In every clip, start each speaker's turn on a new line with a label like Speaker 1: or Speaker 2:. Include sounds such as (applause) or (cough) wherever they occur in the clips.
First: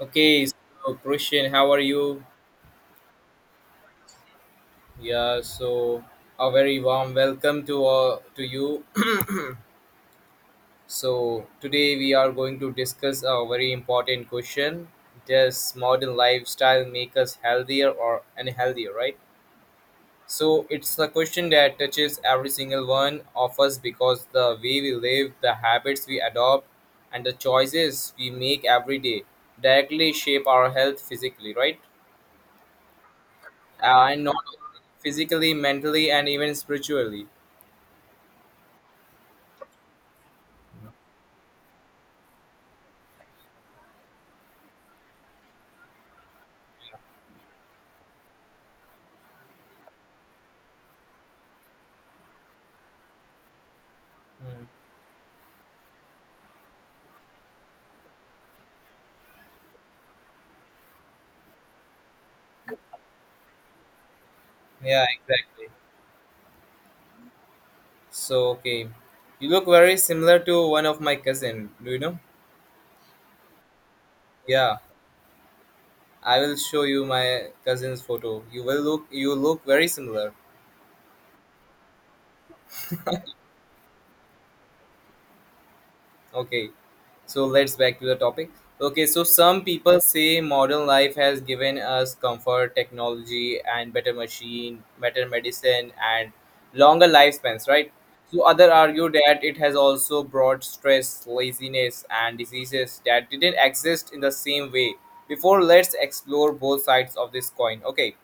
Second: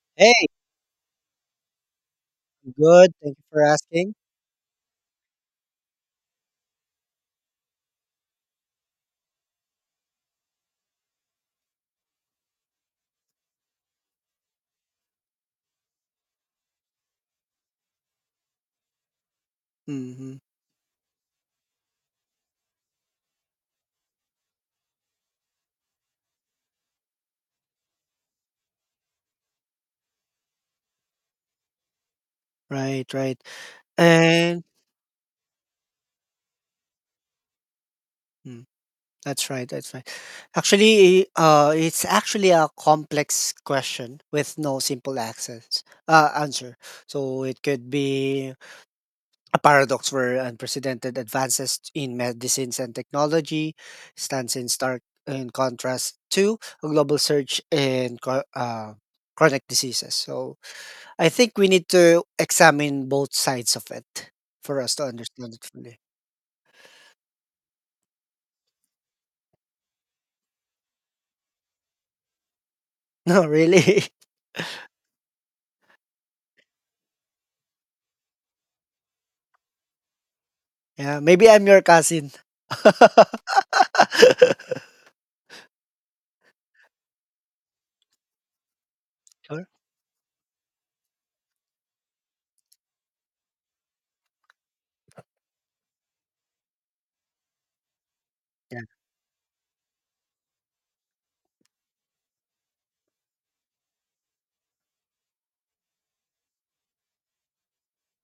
Speaker 1: Okay,
Speaker 2: Hey,
Speaker 1: so Christian, how are you?
Speaker 2: good. Thank you for asking.
Speaker 1: Yeah, so a very warm welcome to you. (clears throat) So today we are going to discuss a very important question: does modern lifestyle make us healthier or unhealthier? Right.
Speaker 2: Mhm.
Speaker 1: So it's a question that touches every single one of us because the way we live, the habits we adopt, and the choices we make every day directly shape our health physically, right?
Speaker 2: Right, right.
Speaker 1: And not
Speaker 2: And
Speaker 1: physically, mentally, and even spiritually.
Speaker 2: mm, that's right, that's right. Actually, it's actually a complex question with no simple access, answer. So it could be a paradox where unprecedented advances in medicines and technology stands
Speaker 1: Mm.
Speaker 2: in stark in contrast to a global surge in chronic diseases. So I think we need to examine both sides of it for us to
Speaker 1: Yeah,
Speaker 2: understand it
Speaker 1: exactly.
Speaker 2: fully. (laughs)
Speaker 1: So, okay. You look very similar to one of my cousin, do you know?
Speaker 2: No, really? (laughs)
Speaker 1: Yeah, I will show you my cousin's photo. You will look very similar.
Speaker 2: Yeah, maybe I'm your cousin. (laughs)
Speaker 1: Okay. So let's back to the topic. Okay, so some
Speaker 2: Sure.
Speaker 1: people say modern life has given us comfort, technology, and better machine, better medicine, and longer lifespans, right? So other
Speaker 2: Yeah.
Speaker 1: argue that it has also brought stress, laziness, and diseases that didn't exist in the same way. Before, let's explore both sides of this coin. Okay,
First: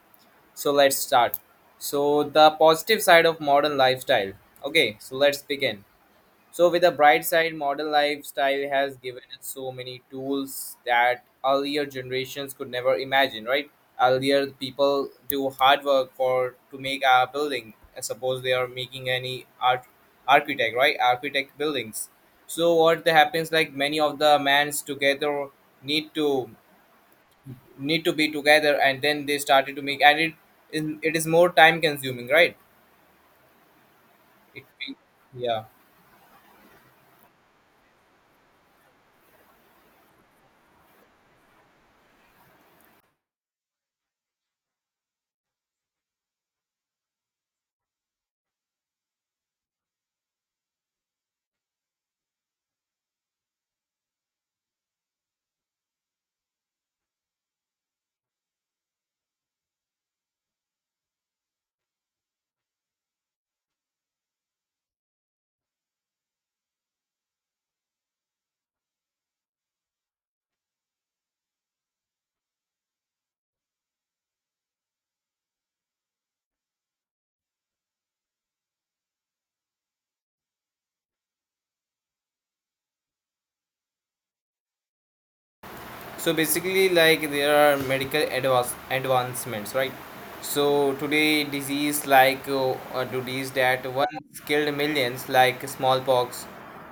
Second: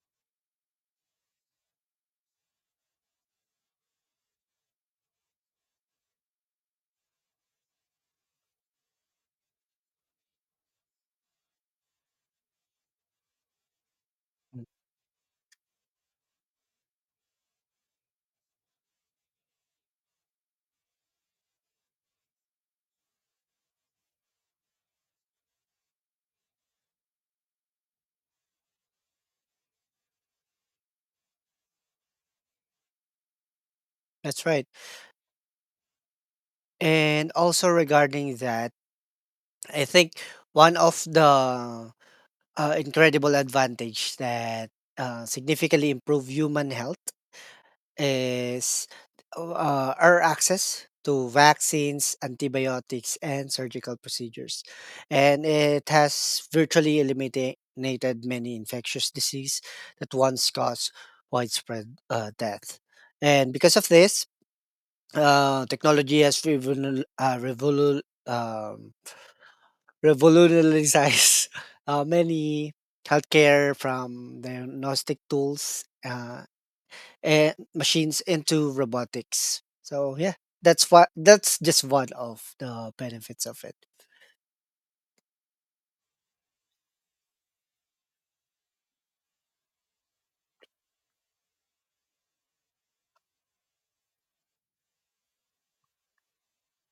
Speaker 1: so let's start. So the positive side of modern lifestyle. Okay, so let's begin. So, with the bright side, modern lifestyle has given us so many tools that earlier generations could never imagine, right? Earlier,
Speaker 2: Mm.
Speaker 1: people do hard work for to make a building. Suppose they are making any art architect, right? Architect buildings. So what the happens like many of the mans together need to need to be together, and then they started to make, and it is more time consuming, right?
Speaker 2: That's
Speaker 1: It,
Speaker 2: right.
Speaker 1: yeah,
Speaker 2: And also regarding that, I think one of the incredible advantage that significantly improve human health is our access to vaccines, antibiotics, and surgical procedures, and it has virtually eliminated many infectious disease that once caused widespread death. And because of this, technology has um, revolutionize (laughs) many healthcare from diagnostic tools and machines into robotics. So yeah, that's just one of the benefits of it.
Speaker 1: so basically like there are medical advancements, right? So today disease like a disease that once killed millions like smallpox,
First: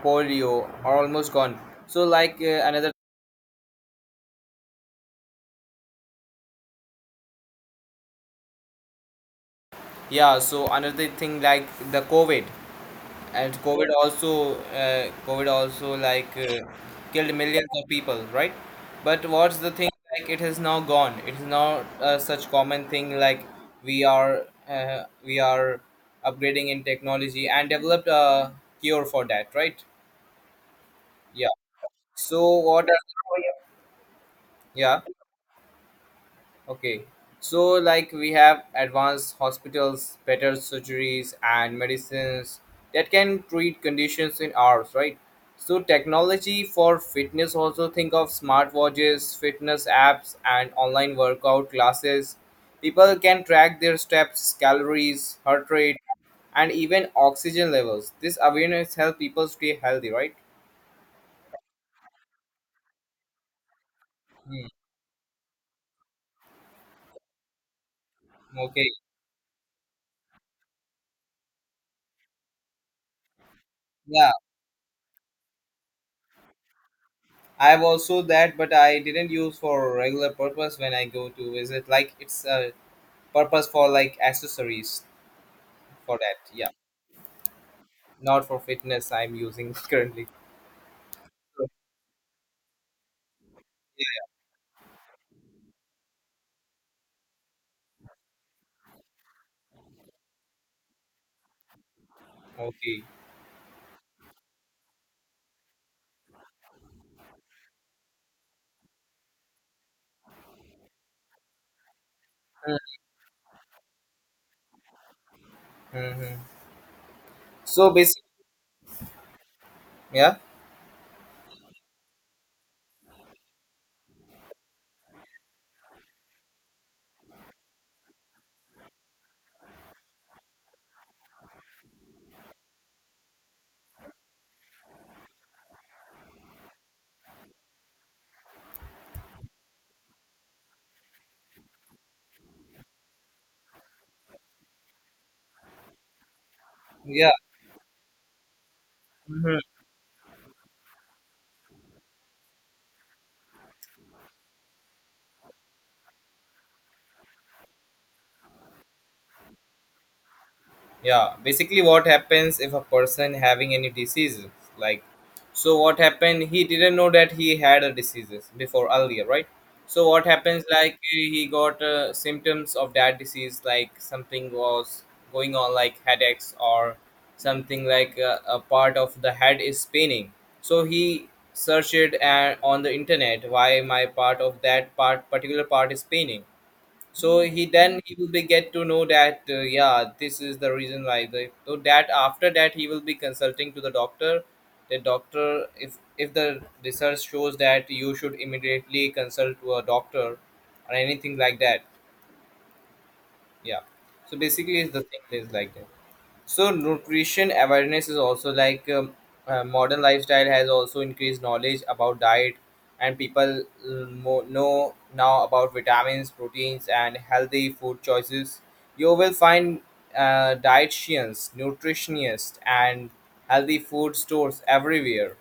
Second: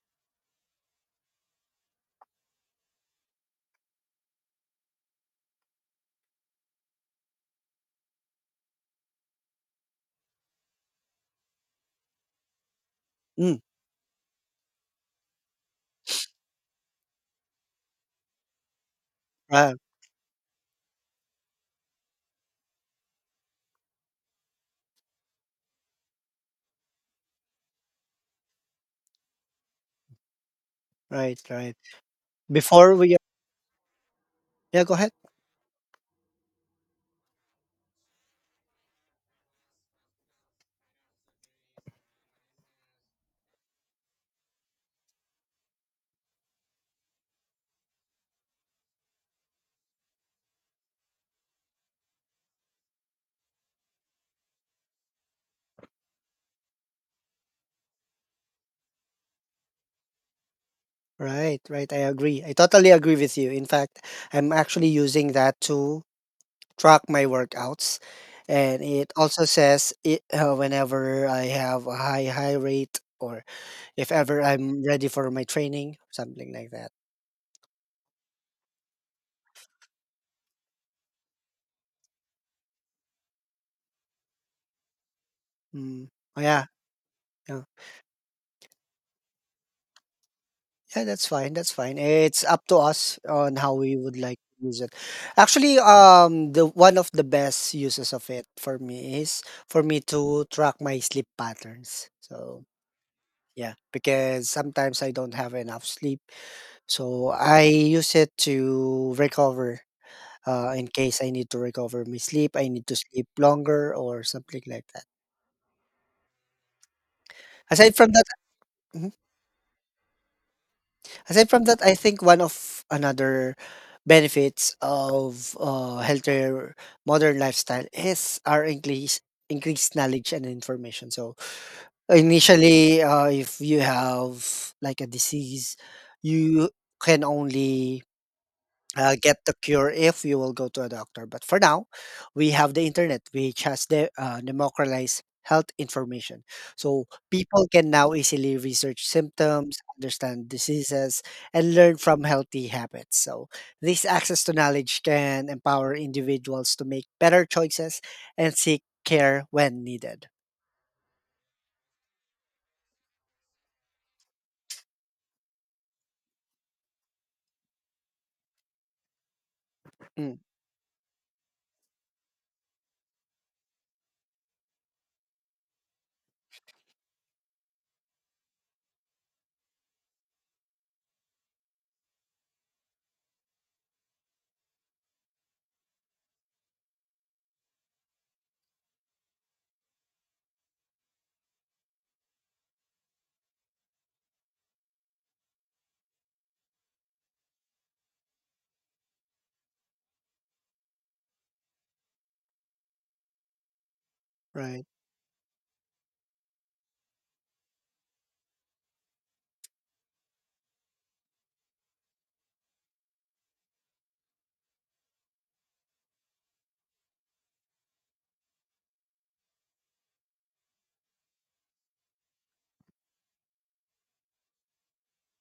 Speaker 1: polio are almost gone. So like another yeah so another thing like the covid and
Speaker 2: Mm,
Speaker 1: COVID also like killed millions of people, right? But what's the
Speaker 2: uh,
Speaker 1: thing? Like it is now gone. It is not such common thing. Like we are upgrading in technology and developed a cure for that, right?
Speaker 2: right,
Speaker 1: Yeah.
Speaker 2: right.
Speaker 1: So what
Speaker 2: Before we
Speaker 1: are,
Speaker 2: yeah, go
Speaker 1: yeah?
Speaker 2: ahead.
Speaker 1: Okay. So, like, we have advanced hospitals, better surgeries, and medicines that can treat conditions in hours, right? So, technology for fitness also, think of smartwatches, fitness apps, and online workout classes. People can track their steps, calories, heart rate, and even oxygen levels. This awareness helps people stay healthy, right?
Speaker 2: Right, right. I agree. I totally agree with you. In fact, I'm
Speaker 1: Hmm.
Speaker 2: actually using that to track my workouts, and
Speaker 1: Okay.
Speaker 2: it also says it whenever I have a high rate or if
Speaker 1: Yeah.
Speaker 2: ever I'm ready for my training, something like that.
Speaker 1: I have also that, but I didn't use for regular purpose when I go to visit. Like it's a purpose for like accessories
Speaker 2: Mm.
Speaker 1: for
Speaker 2: Oh,
Speaker 1: that.
Speaker 2: yeah,
Speaker 1: Yeah,
Speaker 2: yeah,
Speaker 1: not for fitness. I'm using (laughs) currently.
Speaker 2: yeah. That's fine. That's fine. It's up to us on how we would like to use it. Actually, the one of the best uses of it for me is for me to track my sleep patterns.
Speaker 1: Yeah,
Speaker 2: So
Speaker 1: okay.
Speaker 2: yeah, because sometimes I don't have enough sleep, so I use it to recover. In case I need to recover my sleep, I need to sleep longer or something like that.
Speaker 1: Mm-hmm. So
Speaker 2: Aside from
Speaker 1: basically,
Speaker 2: that,
Speaker 1: yeah,
Speaker 2: Aside from that, I think one of another benefits of healthier modern lifestyle is our increased knowledge and information. So initially, if you have like a disease, you can only get the cure if you will go to a doctor. But for now, we have the internet, which has the democratized health information. So
Speaker 1: yeah.
Speaker 2: people can now easily research
Speaker 1: Mhm.
Speaker 2: symptoms, understand diseases, and learn from healthy habits. So this access to knowledge can empower individuals to make better choices and seek care when needed.
Speaker 1: Yeah, basically what happens if a person having any diseases, like, so what happened, he didn't know that he had a diseases before earlier, right? So what
Speaker 2: Mm,
Speaker 1: happens, like he got symptoms of that disease, like something was going on like headaches or something, like a part of the head is paining. So he searched on the internet, why my particular part is paining. So he then he will be get to know that yeah, this is the reason why. The so that after that he will be consulting to the doctor, the doctor. If the research shows that you should immediately consult to a doctor or anything like that, yeah. So basically
Speaker 2: right,
Speaker 1: it's the thing is like that. So nutrition awareness is also like modern lifestyle has also increased knowledge about diet, and people know now about vitamins, proteins, and healthy food choices. You will find dietitians, nutritionists, and healthy food stores everywhere.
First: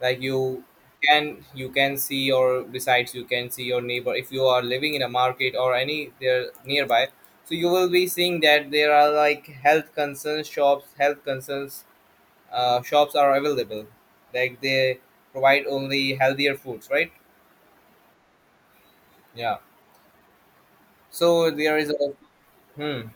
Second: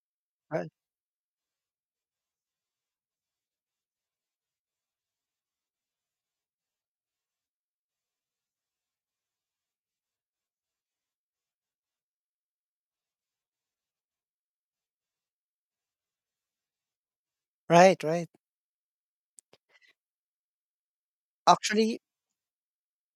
Speaker 1: Like you
Speaker 2: right,
Speaker 1: can you can see, or besides you can see your neighbor. If you are living in a market or any there nearby, so you will be seeing that there are like health concerns shops, health concerns shops are available. Like they provide only healthier foods, right?
Speaker 2: right, right.
Speaker 1: Yeah. So there is
Speaker 2: Actually,
Speaker 1: a, hmm,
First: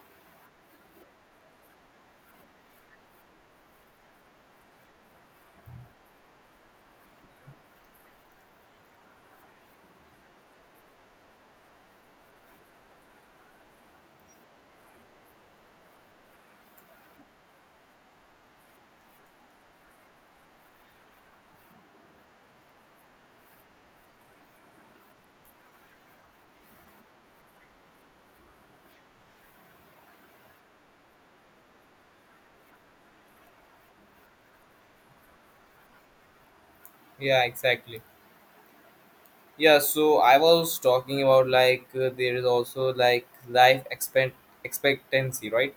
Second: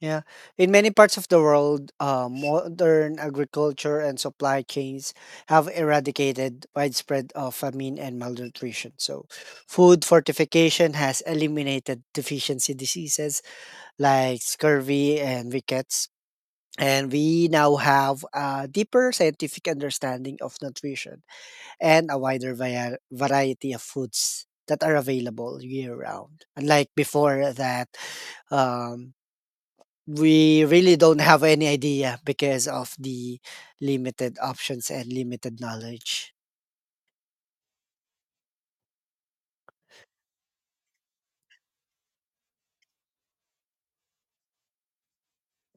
Speaker 2: Yeah. In many parts of the world, (laughs) modern agriculture and supply chains have eradicated widespread of famine and malnutrition. So, food fortification has eliminated deficiency diseases like scurvy and rickets. And we now have a deeper scientific understanding of nutrition and a wider variety of foods that are available year round. Unlike before, that um, we really don't have any idea because of the limited options and limited knowledge.
Speaker 1: yeah, exactly. Yeah, so I was talking about like there is also like life expectancy, right?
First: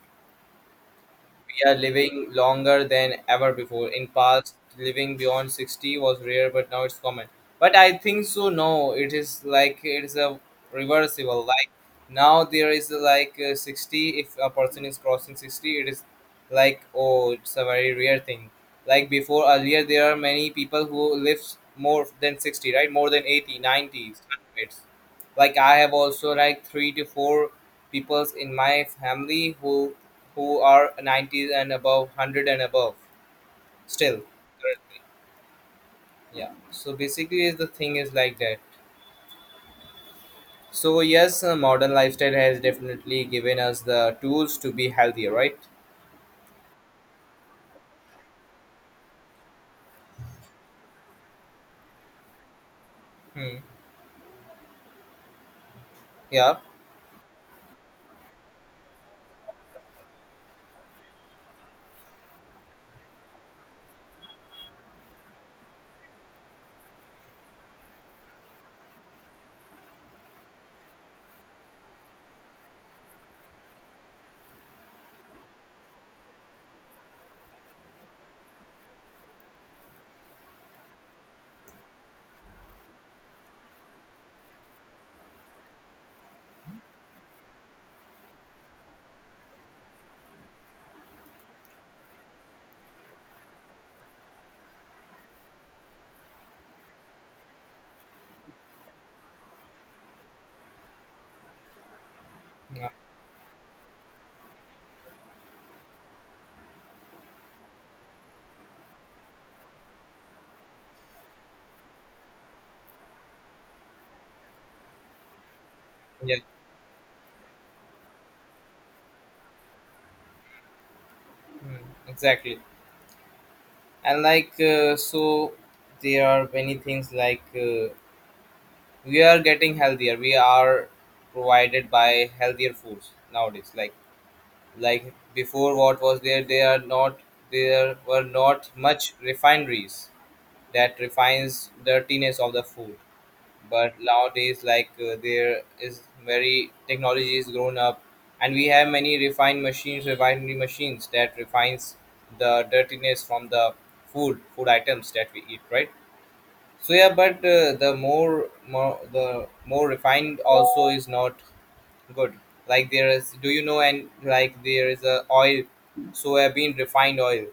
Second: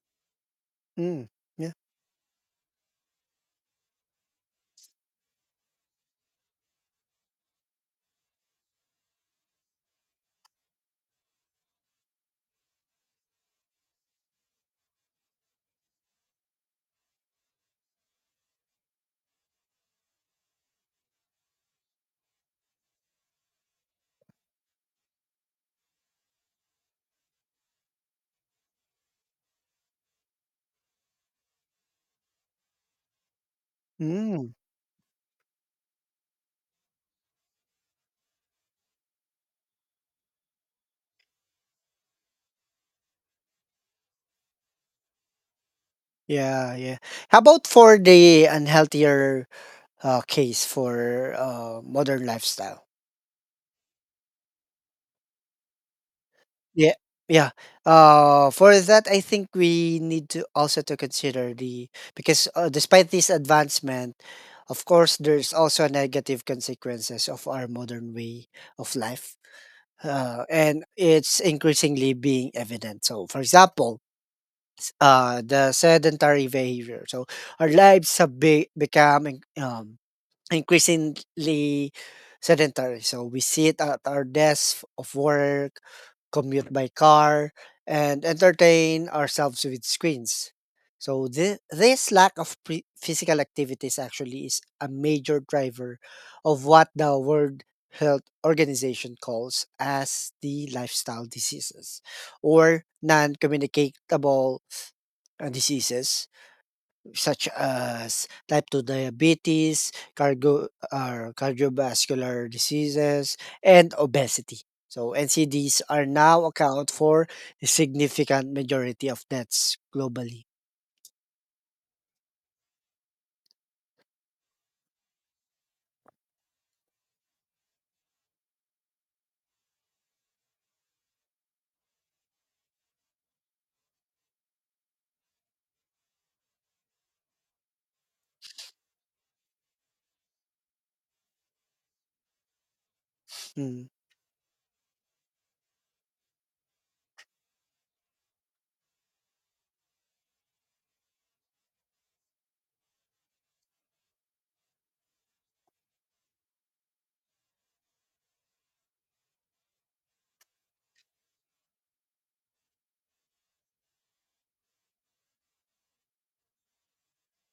Speaker 2: Mm,
Speaker 1: We
Speaker 2: yeah.
Speaker 1: are living longer than ever before. In past, living beyond 60 was rare, but now it's common. But I think so. No, it is like it's a reversible. Like now there is like 60. If a person is crossing 60, it is like oh, it's a very rare thing. Like before earlier, there are many people who lives more than 60, right? More than 80, 100s. Like I have also like 3 to 4 peoples in my family who are 90s and above, 100 and above still.
Speaker 2: Mm,
Speaker 1: Yeah, so basically is the thing is like that. So yes, modern lifestyle has definitely given us the tools to be healthier, right?
Speaker 2: yeah, yeah. How about for the unhealthier case for modern lifestyle?
Speaker 1: Hmm. Yeah,
Speaker 2: Yeah, yeah. For that, I think we need to also to consider the because despite this advancement, of course, there's also negative consequences of our modern way of life. And it's increasingly being evident. So, for example, the sedentary behavior. So, our lives have become um, increasingly sedentary. So we sit at our desk of work, commute by car, and entertain ourselves with screens. So this lack of physical activities actually is a major driver of what the World Health Organization calls as the lifestyle diseases or
Speaker 1: yeah,
Speaker 2: non-communicable diseases such as type 2 diabetes, cargo or cardiovascular diseases, and obesity. So NCDs are
Speaker 1: yeah.
Speaker 2: now account for a significant majority of deaths globally.
Speaker 1: Hmm. Exactly. And like so there are many things like we are getting healthier, we are provided by healthier foods nowadays. Like before what was there they are not, there were not much refineries that refines dirtiness of the food.
Speaker 2: Mm.
Speaker 1: But nowadays like there is very technology is grown up, and we have many refined machines, refinery machines that refines the dirtiness from the food items that we eat, right? So yeah, but the more refined also is not good. Like there is, do you know? And like there is a oil, soybean refined oil.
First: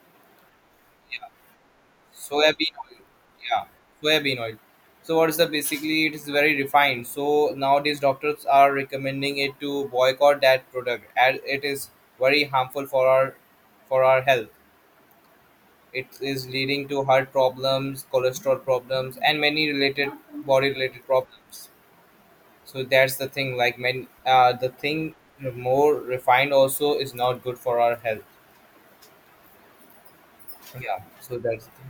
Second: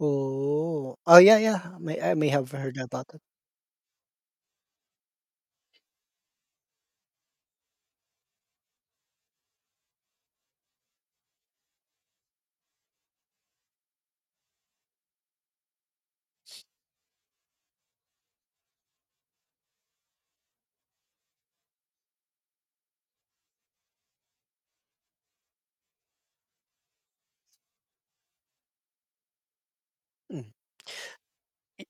Speaker 2: Oh, oh
Speaker 1: Yeah,
Speaker 2: yeah, yeah. May, I may have
Speaker 1: soybean
Speaker 2: heard
Speaker 1: oil.
Speaker 2: about it.
Speaker 1: Yeah, soybean oil. So what is the basically? It is very refined. So nowadays doctors are recommending it to boycott that product, as it is very harmful for our health. It is leading to heart problems, cholesterol problems, and many related body related problems. So that's the thing. Like many, the thing more refined also is not good for our health.
Speaker 2: Mm.
Speaker 1: Yeah. So that's. The thing.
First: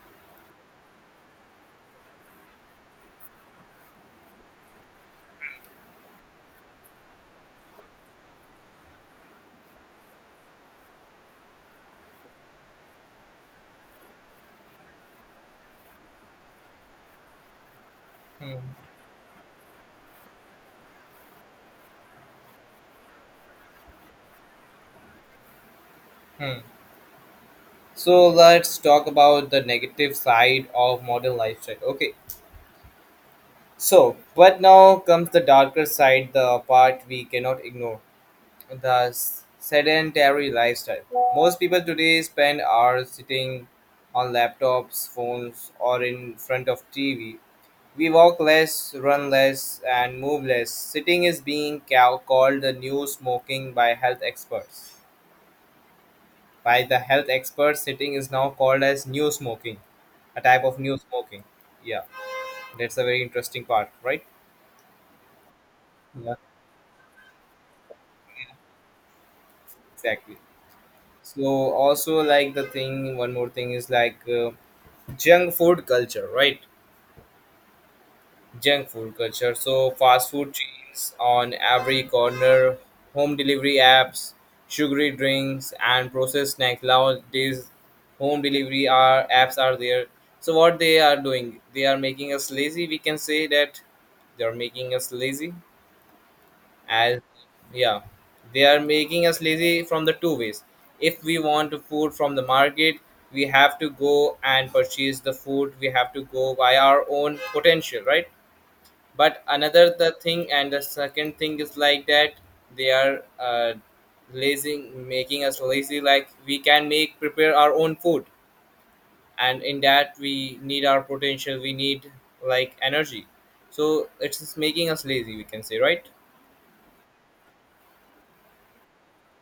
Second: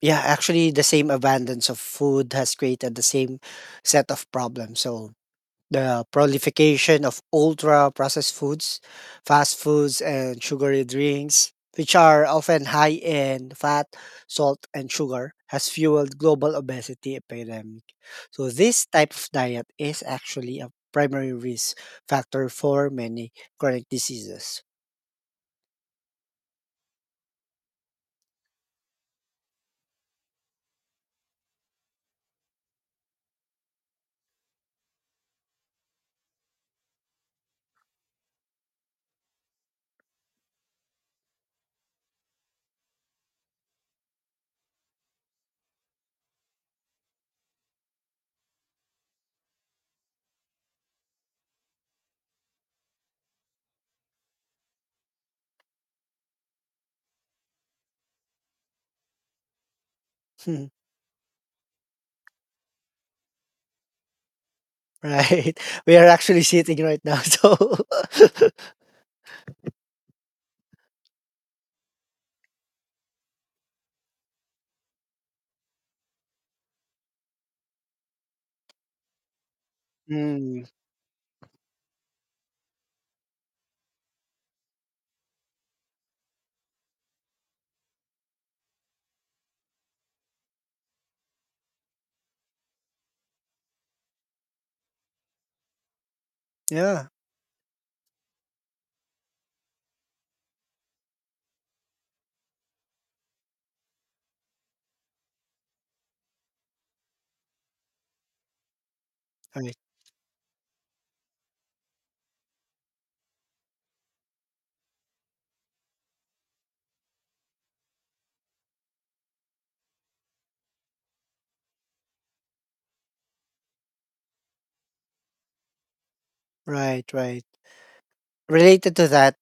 Speaker 2: Yeah, actually, the same abundance of food has created the same set of problems. So The proliferation of ultra processed foods, fast foods, and sugary drinks, which are often high in fat, salt, and sugar, has fueled global obesity epidemic. So, this type of diet is actually a primary risk factor for many chronic diseases.
Speaker 1: Hmm. Hmm. So let's talk about the negative side of modern lifestyle. Okay. So, but now comes the darker side, the part we cannot ignore, the sedentary lifestyle. Most people today spend hours sitting on laptops, phones, or in front of TV. We walk less, run less, and move less. Sitting is being called the new smoking by health experts. By the health experts, sitting is now called as new smoking, a type
Speaker 2: Hmm,
Speaker 1: of new smoking. Yeah, that's a very interesting part, right?
Speaker 2: right, (laughs) we are
Speaker 1: Yeah,
Speaker 2: actually sitting right now, (laughs) so (laughs)
Speaker 1: exactly. So also like the thing, one more thing is like junk food culture, right? Junk food culture. So fast food
Speaker 2: Mm,
Speaker 1: chains on every corner, home delivery apps, sugary drinks, and processed snacks. Nowadays, home delivery are apps are there. So what they are doing? They are making us lazy. We can say that they are making us lazy.
Speaker 2: yeah.
Speaker 1: As, yeah, they are making us lazy from the two ways. If we want food from the market, we have to go and purchase the food. We have to go by our own potential, right? But
Speaker 2: Right.
Speaker 1: another the thing, and the second thing is like that they are lazy, making us lazy. Like we can make prepare our own food, and in that we need our potential, we need like energy. So it's just making us lazy, we can say, right?
Speaker 2: Right, right. Related to that,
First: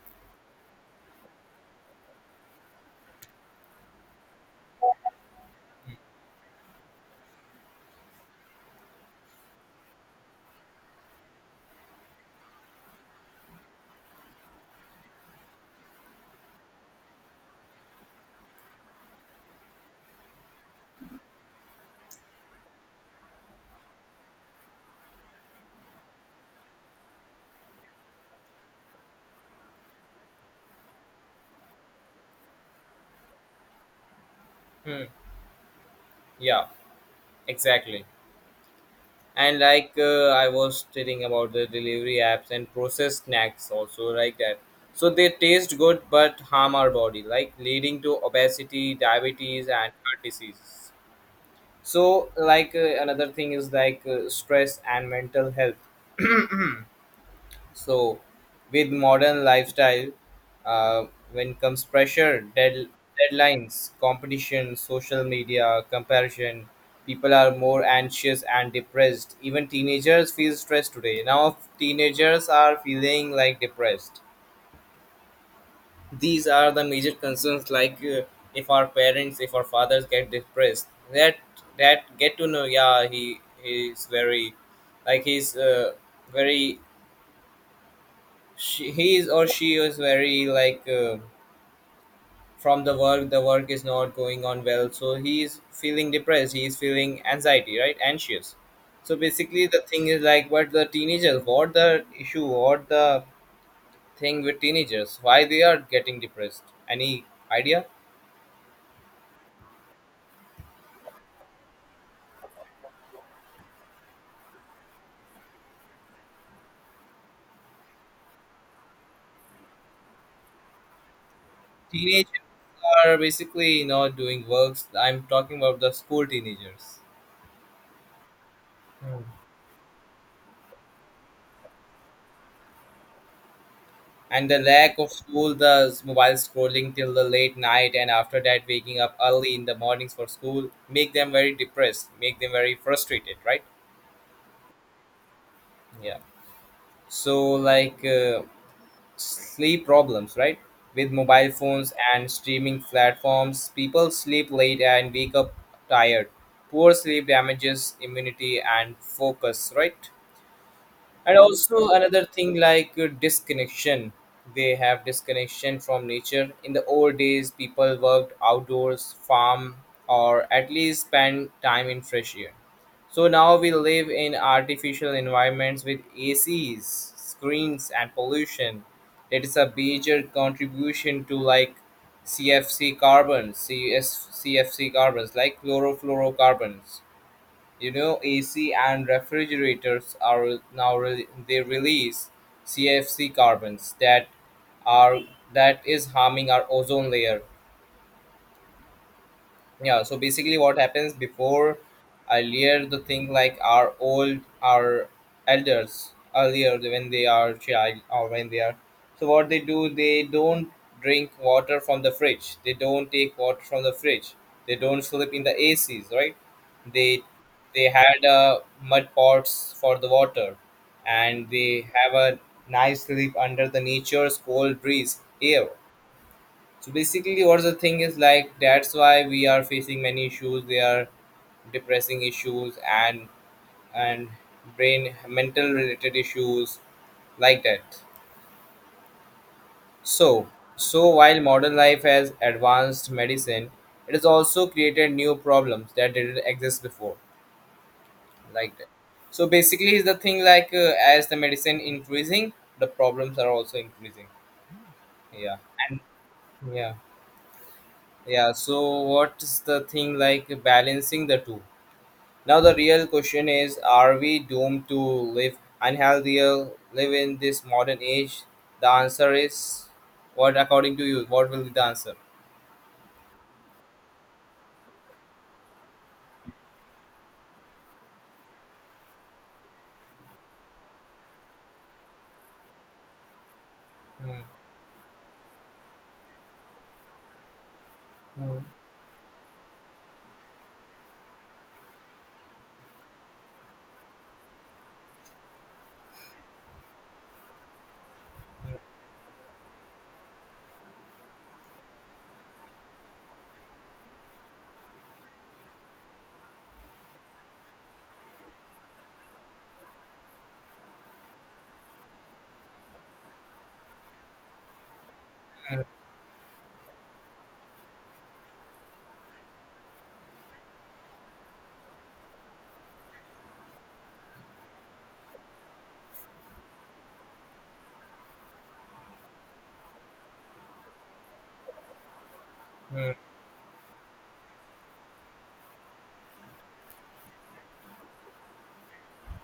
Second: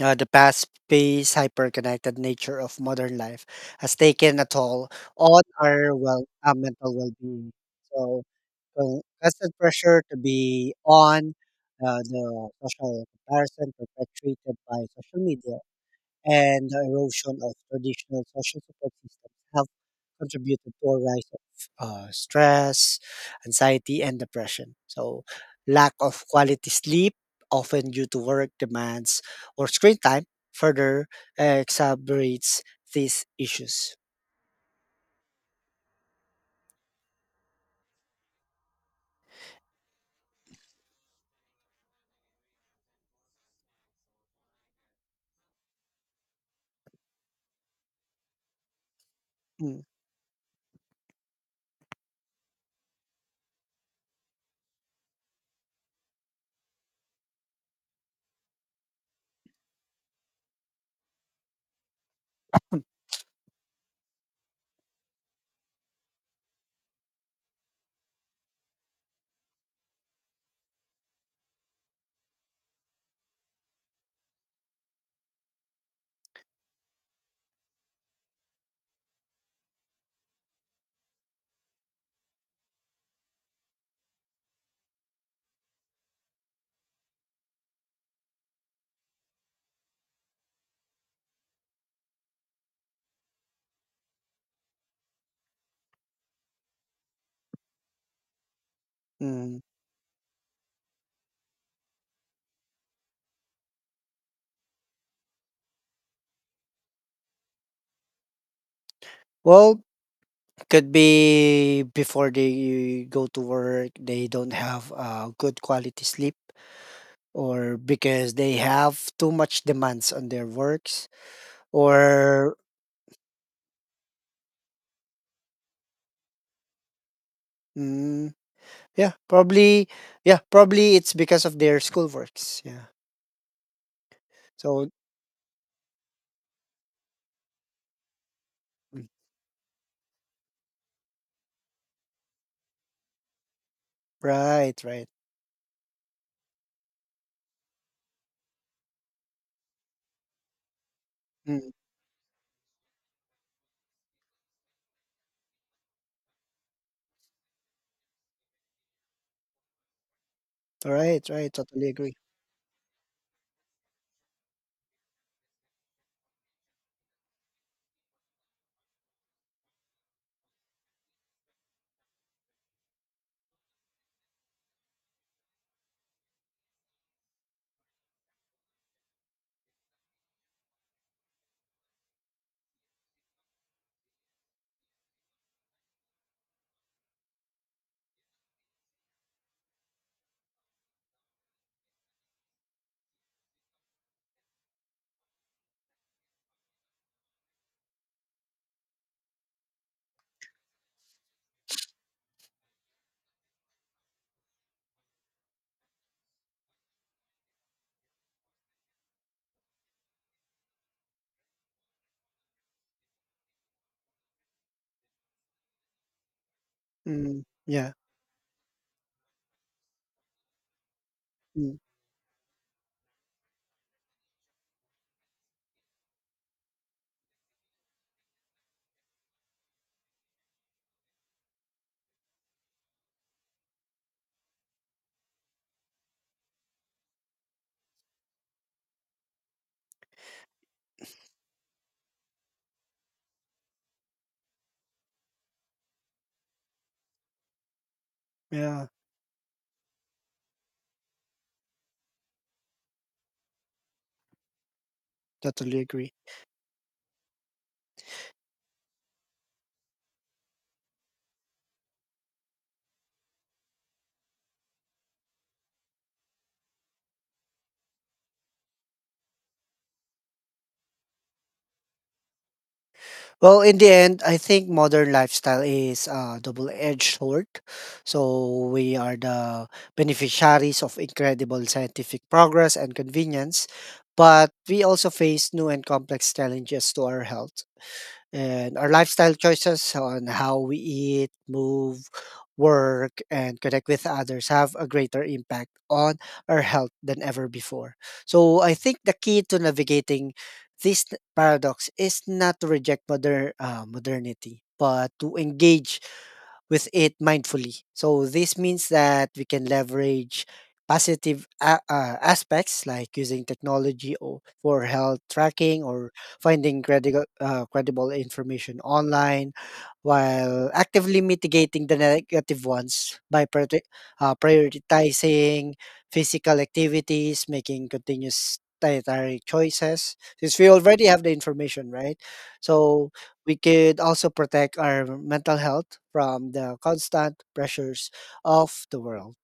Speaker 2: the fast-paced, hyper-connected nature of modern life has taken a toll on our mental well-being. So, constant pressure to be on the social comparison perpetuated by social media and the erosion of traditional social support systems have contributed to a rise of stress, anxiety, and depression. So, lack of quality sleep, often due to work demands or screen time, further exacerbates these issues.
Speaker 1: Hmm. Yeah, exactly. And like I was telling about the delivery apps and processed snacks also like that. So they taste good but harm our body like leading to obesity, diabetes,
Speaker 2: Mm,
Speaker 1: and heart diseases. So like another thing is like stress and mental health. (clears throat) So, with modern lifestyle, uh, when comes deadlines, competition, social media, comparison, people are more anxious and depressed. Even teenagers feel stressed today. Now, teenagers are feeling like depressed. These are the major concerns. If our parents, if our fathers get depressed, that get to know, yeah, he is very, like he's very he is or she is very from the work is not going on well, so he is feeling depressed, he is feeling anxiety, right, anxious. So
Speaker 2: mm.
Speaker 1: basically the thing is like what the teenagers, what the issue, what the thing with teenagers, why they are getting depressed? Any idea?
Speaker 2: Well, could be before they go to work, they don't have good quality sleep, or because they have too much demands on their works
Speaker 1: Teenagers
Speaker 2: Or
Speaker 1: are basically not doing works, I'm talking about the school teenagers.
Speaker 2: mm, yeah, probably yeah, probably it's because of their schoolworks. Yeah.
Speaker 1: And the
Speaker 2: So
Speaker 1: lack of school, the mobile scrolling till the late night and after that waking
Speaker 2: mm,
Speaker 1: up early in the mornings for school make them very depressed, make them very frustrated, right?
Speaker 2: right, right.
Speaker 1: Yeah, so like uh, sleep problems, right? With mobile
Speaker 2: Mm,
Speaker 1: phones and streaming platforms people sleep late and wake up tired. Poor sleep damages immunity and focus, right?
Speaker 2: right,
Speaker 1: And
Speaker 2: right.
Speaker 1: also
Speaker 2: Totally agree.
Speaker 1: another thing disconnection. They have disconnection from nature. In the old days people worked outdoors, farm or at least spend time in fresh air. So now we live in artificial environments with ACs, screens and pollution. That is a major contribution to like cfc carbons cs CFC carbons, like chlorofluorocarbons. You know, AC and refrigerators are now they release CFC carbons that are that is harming our ozone layer. Yeah, so basically what happens before, earlier, the thing like our old our elders earlier, when they are child or when they are, so what they do, they don't take water from the fridge, they don't sleep in the ACs, right? they
Speaker 2: Mm,
Speaker 1: they
Speaker 2: yeah.
Speaker 1: had mud pots for the water and
Speaker 2: Mm,
Speaker 1: they have a nice sleep under the nature's cold breeze air. So basically, what's the thing is like that's why we are facing many issues. They are depressing issues and and brain mental related issues like that. So so while modern life has advanced medicine, it has also created new problems that didn't exist before like that.
Speaker 2: yeah.
Speaker 1: So basically, is the thing as the medicine increasing, the problems are also increasing. Yeah.
Speaker 2: Totally
Speaker 1: and
Speaker 2: agree.
Speaker 1: yeah Yeah. So what is the thing like balancing the two? Now the real question is, are we doomed to live unhealthier, live in this modern age? The answer is, what according to you, what will be the answer?
Speaker 2: Well, in the end, I think modern lifestyle is a double-edged sword. So we are the beneficiaries of incredible scientific progress and convenience,
Speaker 1: Hmm.
Speaker 2: but we also face new and complex challenges to our health
Speaker 1: Hmm.
Speaker 2: and our lifestyle choices on how we eat, move, work, and connect with others have a greater impact on our health than ever before. So I think the key to navigating this paradox is not to reject modernity, but to engage with it mindfully. So this means that we can leverage positive aspects like using technology or for health tracking or finding credible information online while actively mitigating the negative ones by prioritizing physical activities, making continuous dietary choices since we already have the information, right?
Speaker 1: Hmm.
Speaker 2: So we could also protect our mental health from the constant pressures of the world.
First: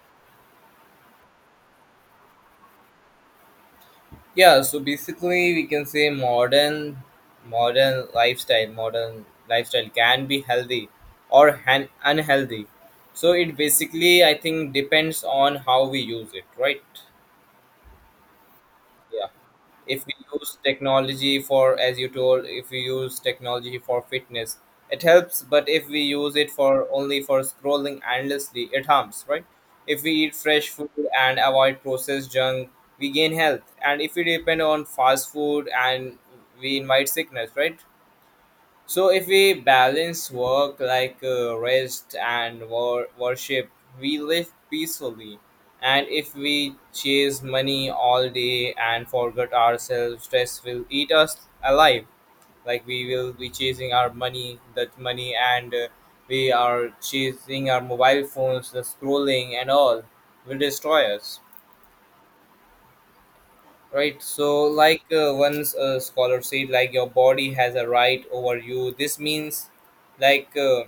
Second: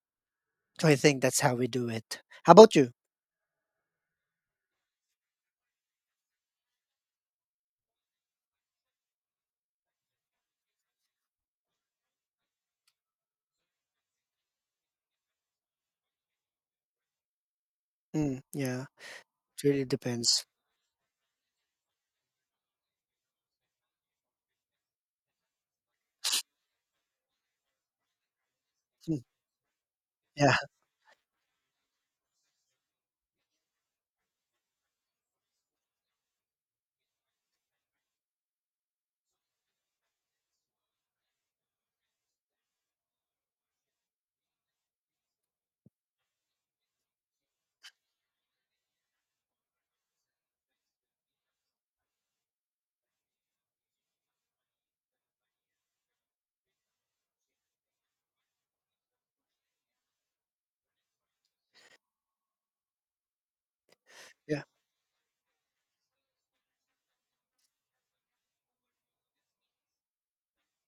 Speaker 2: So I think that's how we do it. How about you?
Speaker 1: Yeah, so basically we can say modern lifestyle can be healthy or unhealthy. So it basically I think depends on how we use it, right?
Speaker 2: Mm, yeah, it really
Speaker 1: If we
Speaker 2: depends.
Speaker 1: use technology for, as you told, if we use technology for fitness it helps, but if we use it for only for scrolling endlessly it
Speaker 2: Mm,
Speaker 1: harms, right? If we eat
Speaker 2: yeah,
Speaker 1: fresh food and avoid processed junk we gain health, and if we depend on fast food and we invite sickness, right? So if we balance work rest and worship, we live peacefully. And if we chase money all day and forget ourselves, stress will eat us alive. Like we will be chasing our money, that money, and we are chasing our mobile phones, the scrolling and all will destroy us. Right. So,
Speaker 2: yeah,
Speaker 1: once a scholar said, like your body has a right over you. This means, like.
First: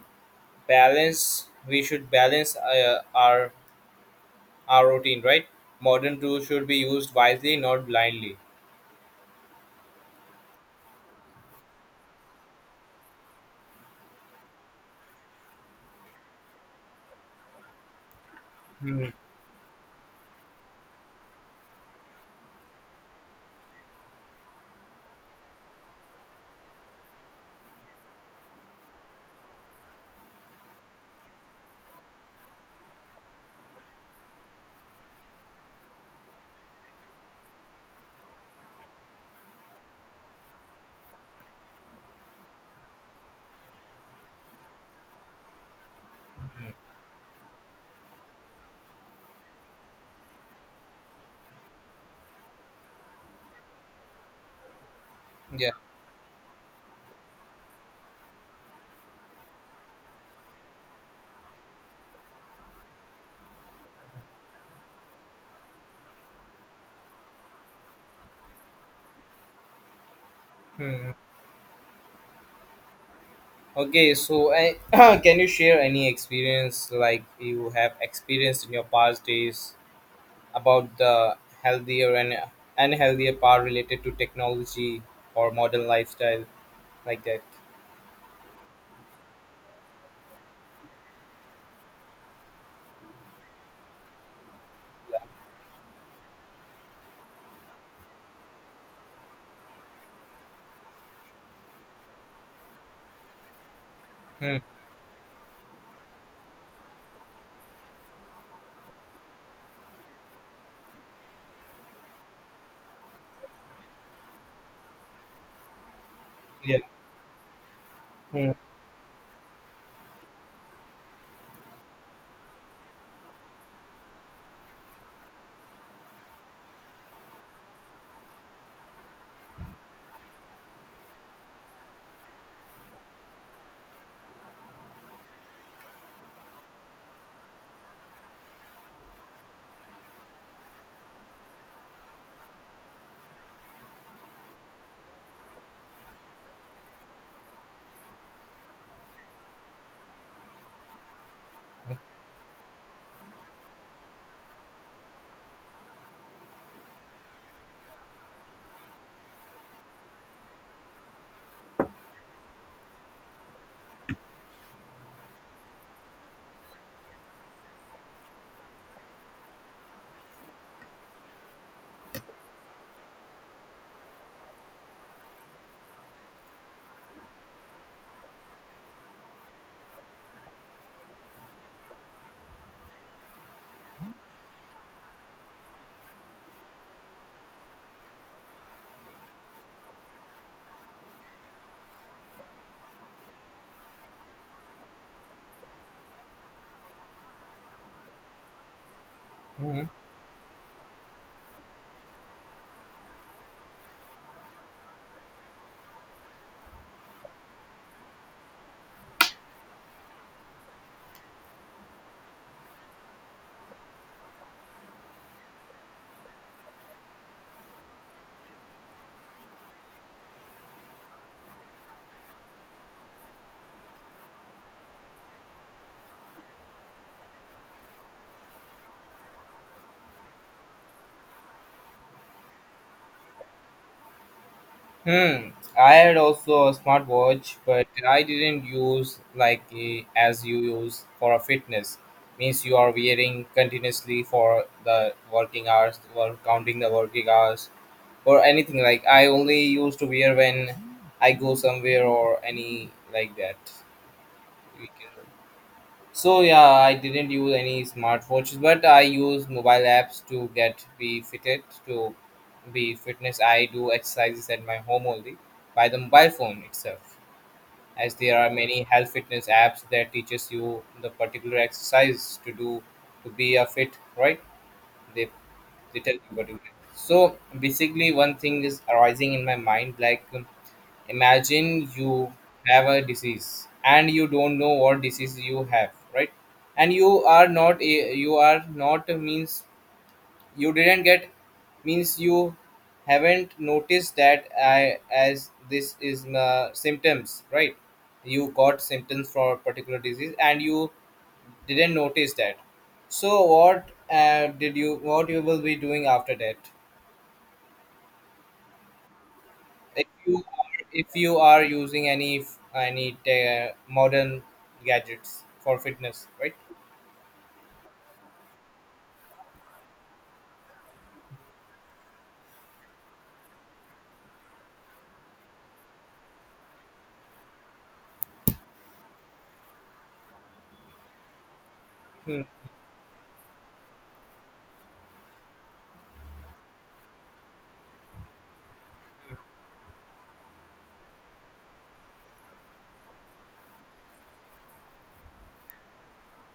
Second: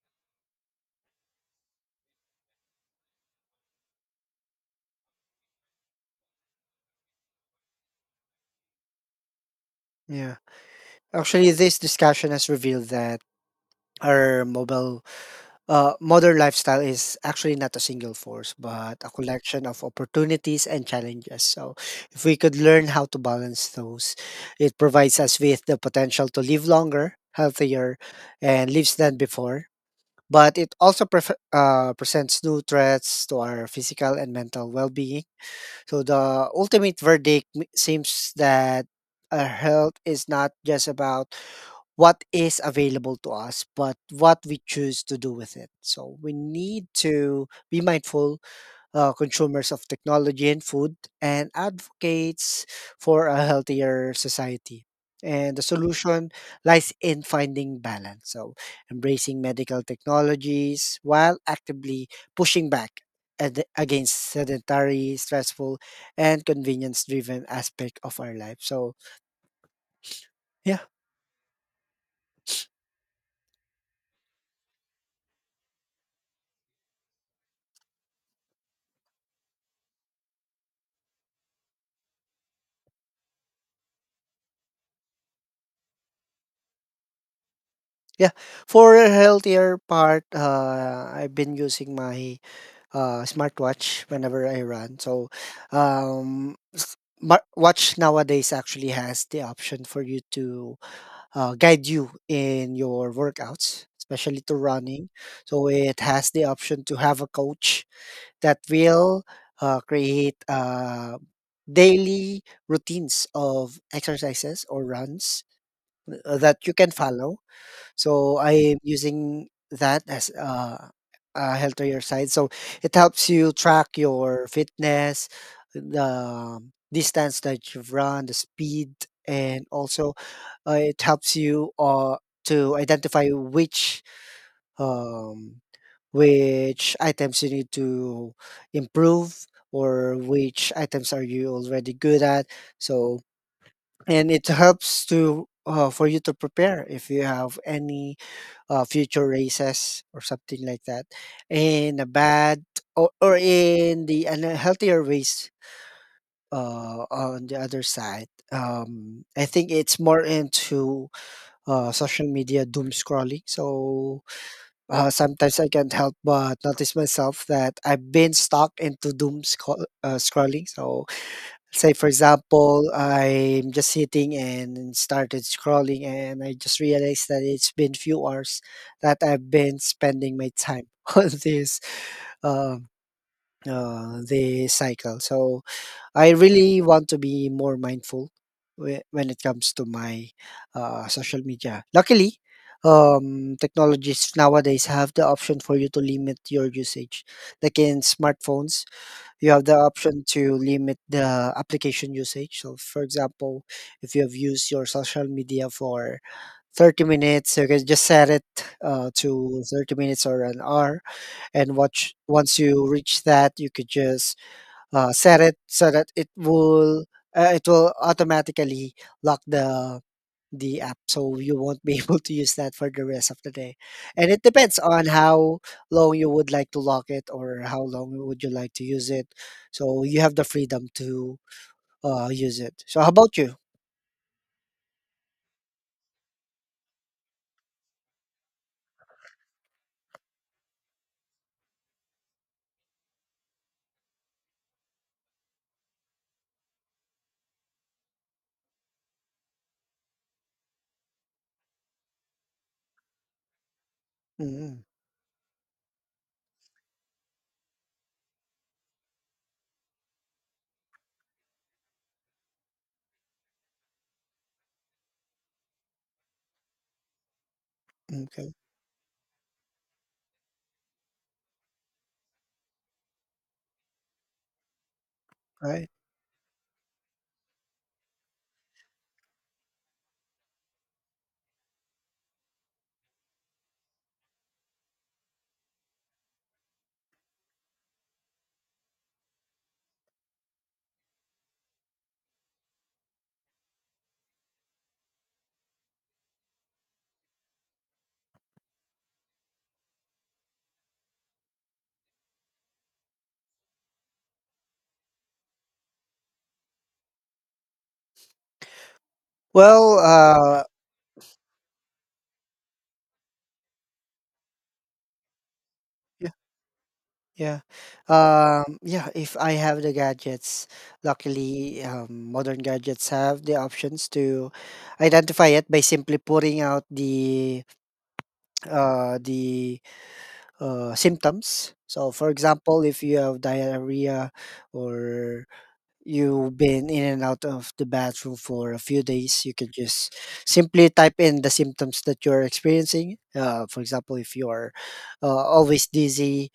Speaker 1: Balance we should balance our routine, right? Modern tools should be used wisely, not blindly.
Speaker 2: yeah. Actually, this discussion has revealed that our mobile modern lifestyle is actually not a single force, but
Speaker 1: Hmm.
Speaker 2: a collection of opportunities and challenges. So, if we could learn how to balance those, it provides us with the potential to live longer, healthier, and lives than before. But it also presents new threats to our physical and mental well being. So, the ultimate verdict seems that our health is not just about what is available to us, but what we choose to do with it. So we need to be mindful consumers of technology and food and advocates for a healthier society. And the
Speaker 1: Yeah.
Speaker 2: solution lies in finding balance. So embracing medical technologies while actively pushing back at against sedentary, stressful, and convenience driven aspect of our life. So yeah.
Speaker 1: Hmm. Okay, so I, (clears throat) can you share any experience like you have experienced in your past days about the healthier and unhealthier part related to technology or modern lifestyle like that?
Speaker 2: Yeah, for a healthier part, I've been using my smartwatch whenever I run. So, smart watch nowadays actually has the option for you to guide you in your workouts, especially to
Speaker 1: Hmm.
Speaker 2: running. So it has the option to have a coach that will create daily routines of exercises or runs that you
Speaker 1: Yeah.
Speaker 2: can follow, so I am using that as a healthier your side. So it helps you track your fitness, the distance that you've run, the speed, and also it helps you to identify um, which items you need to improve or which items are you already good at, so and it helps to for you to prepare if you have any future races or something like that, in a bad or in the unhealthier ways on the other side. I think it's more into social media doom scrolling. So sometimes I can't help but notice myself that I've been stuck into scrolling. So say for example, I'm just sitting and started scrolling, and I just realized that it's been few hours that I've been spending my time (laughs) on this um the cycle. So I really want to be more mindful when it comes to my social media. Luckily technologies nowadays have the option for you to limit your usage, like in smartphones you have the
Speaker 1: Hmm.
Speaker 2: option to limit the application usage. So, for example, if you have used your social media for 30 minutes, you can just set it to 30 minutes or an hour. And watch, once you reach that, you could just set it so that it will automatically lock the app so you won't be (laughs) able to use that for the rest of the day, and it depends on how long you would like to lock it or how long would you like to use it. So you have the freedom to I'll use it. So how about you?
Speaker 1: Hmm. I had also a smartwatch, but I didn't use like eh, as you use for a fitness. Means you are wearing continuously for the working hours or counting the working hours or anything, like I only used to wear when I go somewhere or any like that.
Speaker 2: Mm.
Speaker 1: We can. So yeah, I didn't use any smartwatches, but I use mobile apps to get be fitted to be fitness. I do exercises at my home only by the mobile phone itself, as there are
Speaker 2: Okay,
Speaker 1: many health fitness apps that teaches you the particular exercise to do to be a fit. Right? They
Speaker 2: right.
Speaker 1: they tell you what you do. So basically, one thing is arising in my mind like imagine you have a disease and you don't know what disease you have, right? And you are not you are not, means you didn't get, means you haven't noticed that I, as this is symptoms, right? You got symptoms for a particular disease and you didn't notice that. So what did you, what you will be doing after that,
Speaker 2: Well,
Speaker 1: if you are using any modern gadgets for fitness, right?
Speaker 2: yeah. Yeah, if I have the gadgets, luckily, modern gadgets have the options to identify it by simply putting out the symptoms. So, for
Speaker 1: Hmm.
Speaker 2: example, if you have diarrhea or you've been in and out of the bathroom for a few days, you can just simply type in the symptoms that you're experiencing. For example, if you're always dizzy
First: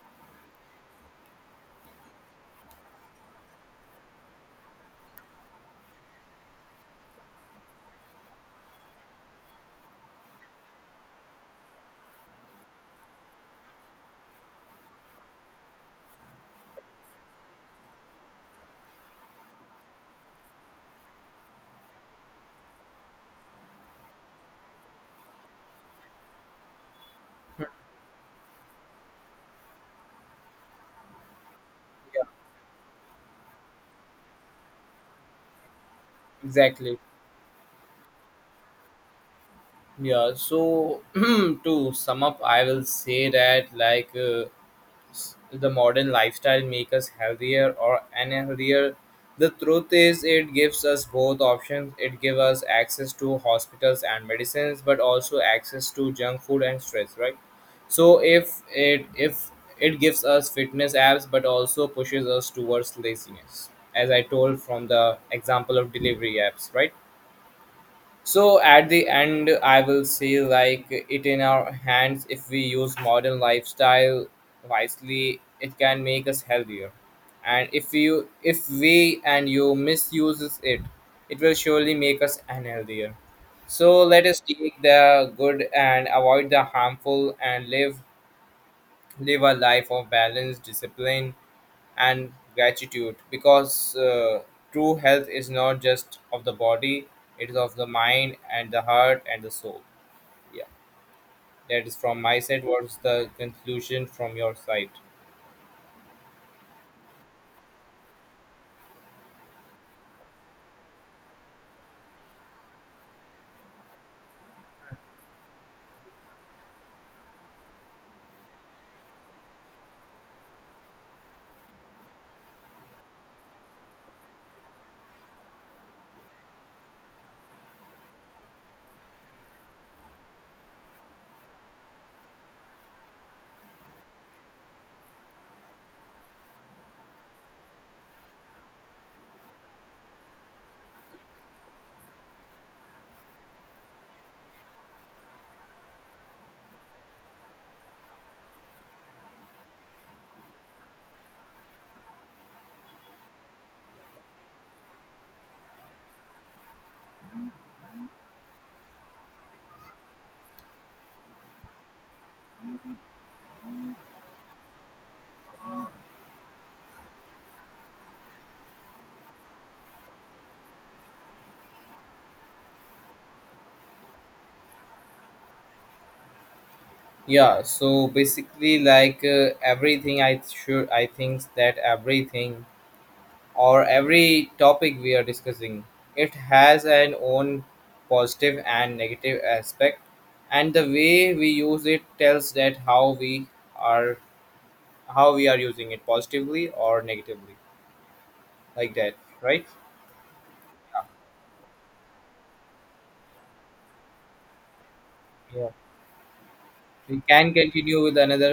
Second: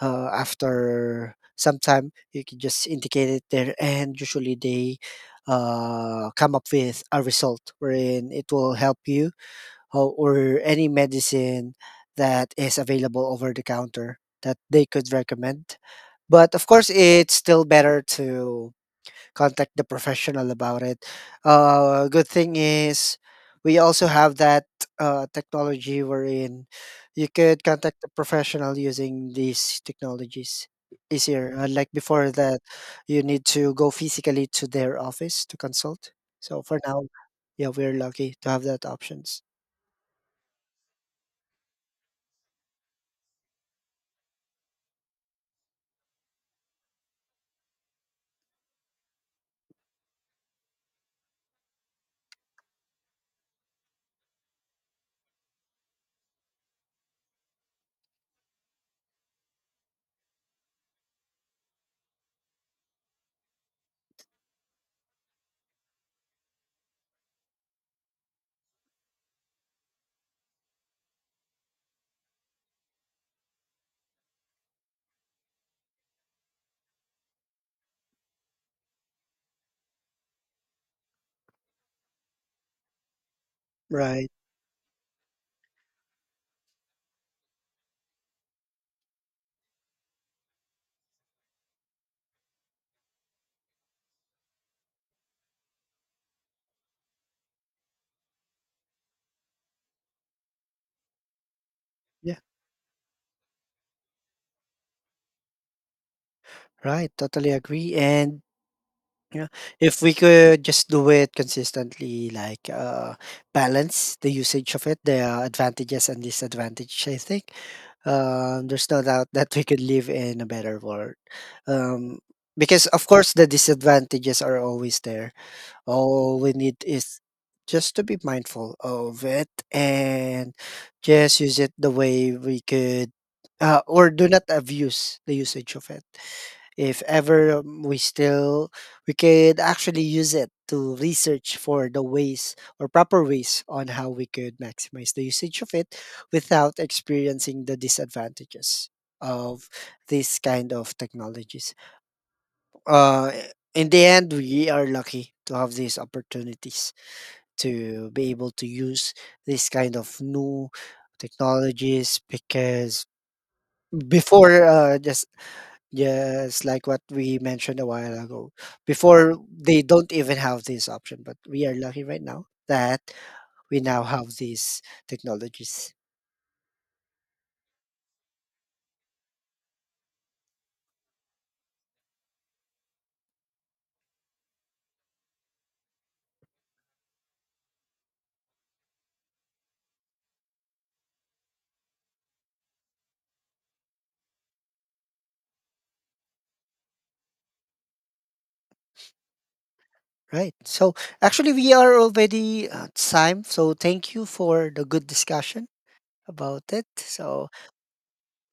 Speaker 2: after some time, you can just indicate it there, and usually they come up with a result wherein it will help you or any medicine that is available over the counter that they could recommend. But of course, it's still better to contact the professional about it. Good thing is, we also have that technology wherein you could contact the professional using these technologies easier. Unlike
Speaker 1: Yeah,
Speaker 2: before that, you need to go physically to their office to consult. So for
Speaker 1: exactly.
Speaker 2: now, yeah, we're lucky to have that options.
Speaker 1: Yeah. So (clears throat) to sum up, I will say that the modern lifestyle make us healthier or unhealthier. The truth is, it gives us both options. It gives us access to hospitals and medicines, but also access to junk food and stress, right? So if it gives us fitness apps, but also pushes us towards laziness, as I told from the example of delivery apps, right? So at the end, I will say like it in our hands. If we use modern lifestyle wisely, it can make us healthier. And if you, if we and you misuses it, it will surely make us unhealthier. So let
Speaker 2: Right.
Speaker 1: us take the good and avoid the harmful and live a life of balance, discipline, and gratitude because true health is not just of the body, it is of the mind and the heart and the soul. Yeah, that is from my
Speaker 2: Yeah.
Speaker 1: side. What's the conclusion from your side?
Speaker 2: Right. Totally agree. And yeah, if we could just do it consistently, like, balance the usage of it, the advantages and disadvantages. I think, there's no doubt (laughs) that we could live in a better world. Um, because of course the disadvantages are always there. All we need is just to be mindful of it and just use it the way we could, or do not abuse the usage of it. If ever we could actually use it to research for the ways or proper ways on how we could maximize the usage of it without experiencing the disadvantages of this kind of technologies. Uh, in the end, we are lucky to have these opportunities to be able to use this kind of new technologies because before just yes, like what we mentioned a while ago. Before they don't even have this option, but we are lucky right now that we now have these technologies.
Speaker 1: Yeah, so basically everything I think that everything or every topic we are discussing, it has an own positive and negative aspect, and the way we use it tells that are how we are using it, positively or negatively, like that, right?
Speaker 2: Right. So actually, we are already at time. So thank you for the good discussion
Speaker 1: Yeah,
Speaker 2: about it.
Speaker 1: we
Speaker 2: So
Speaker 1: can continue with another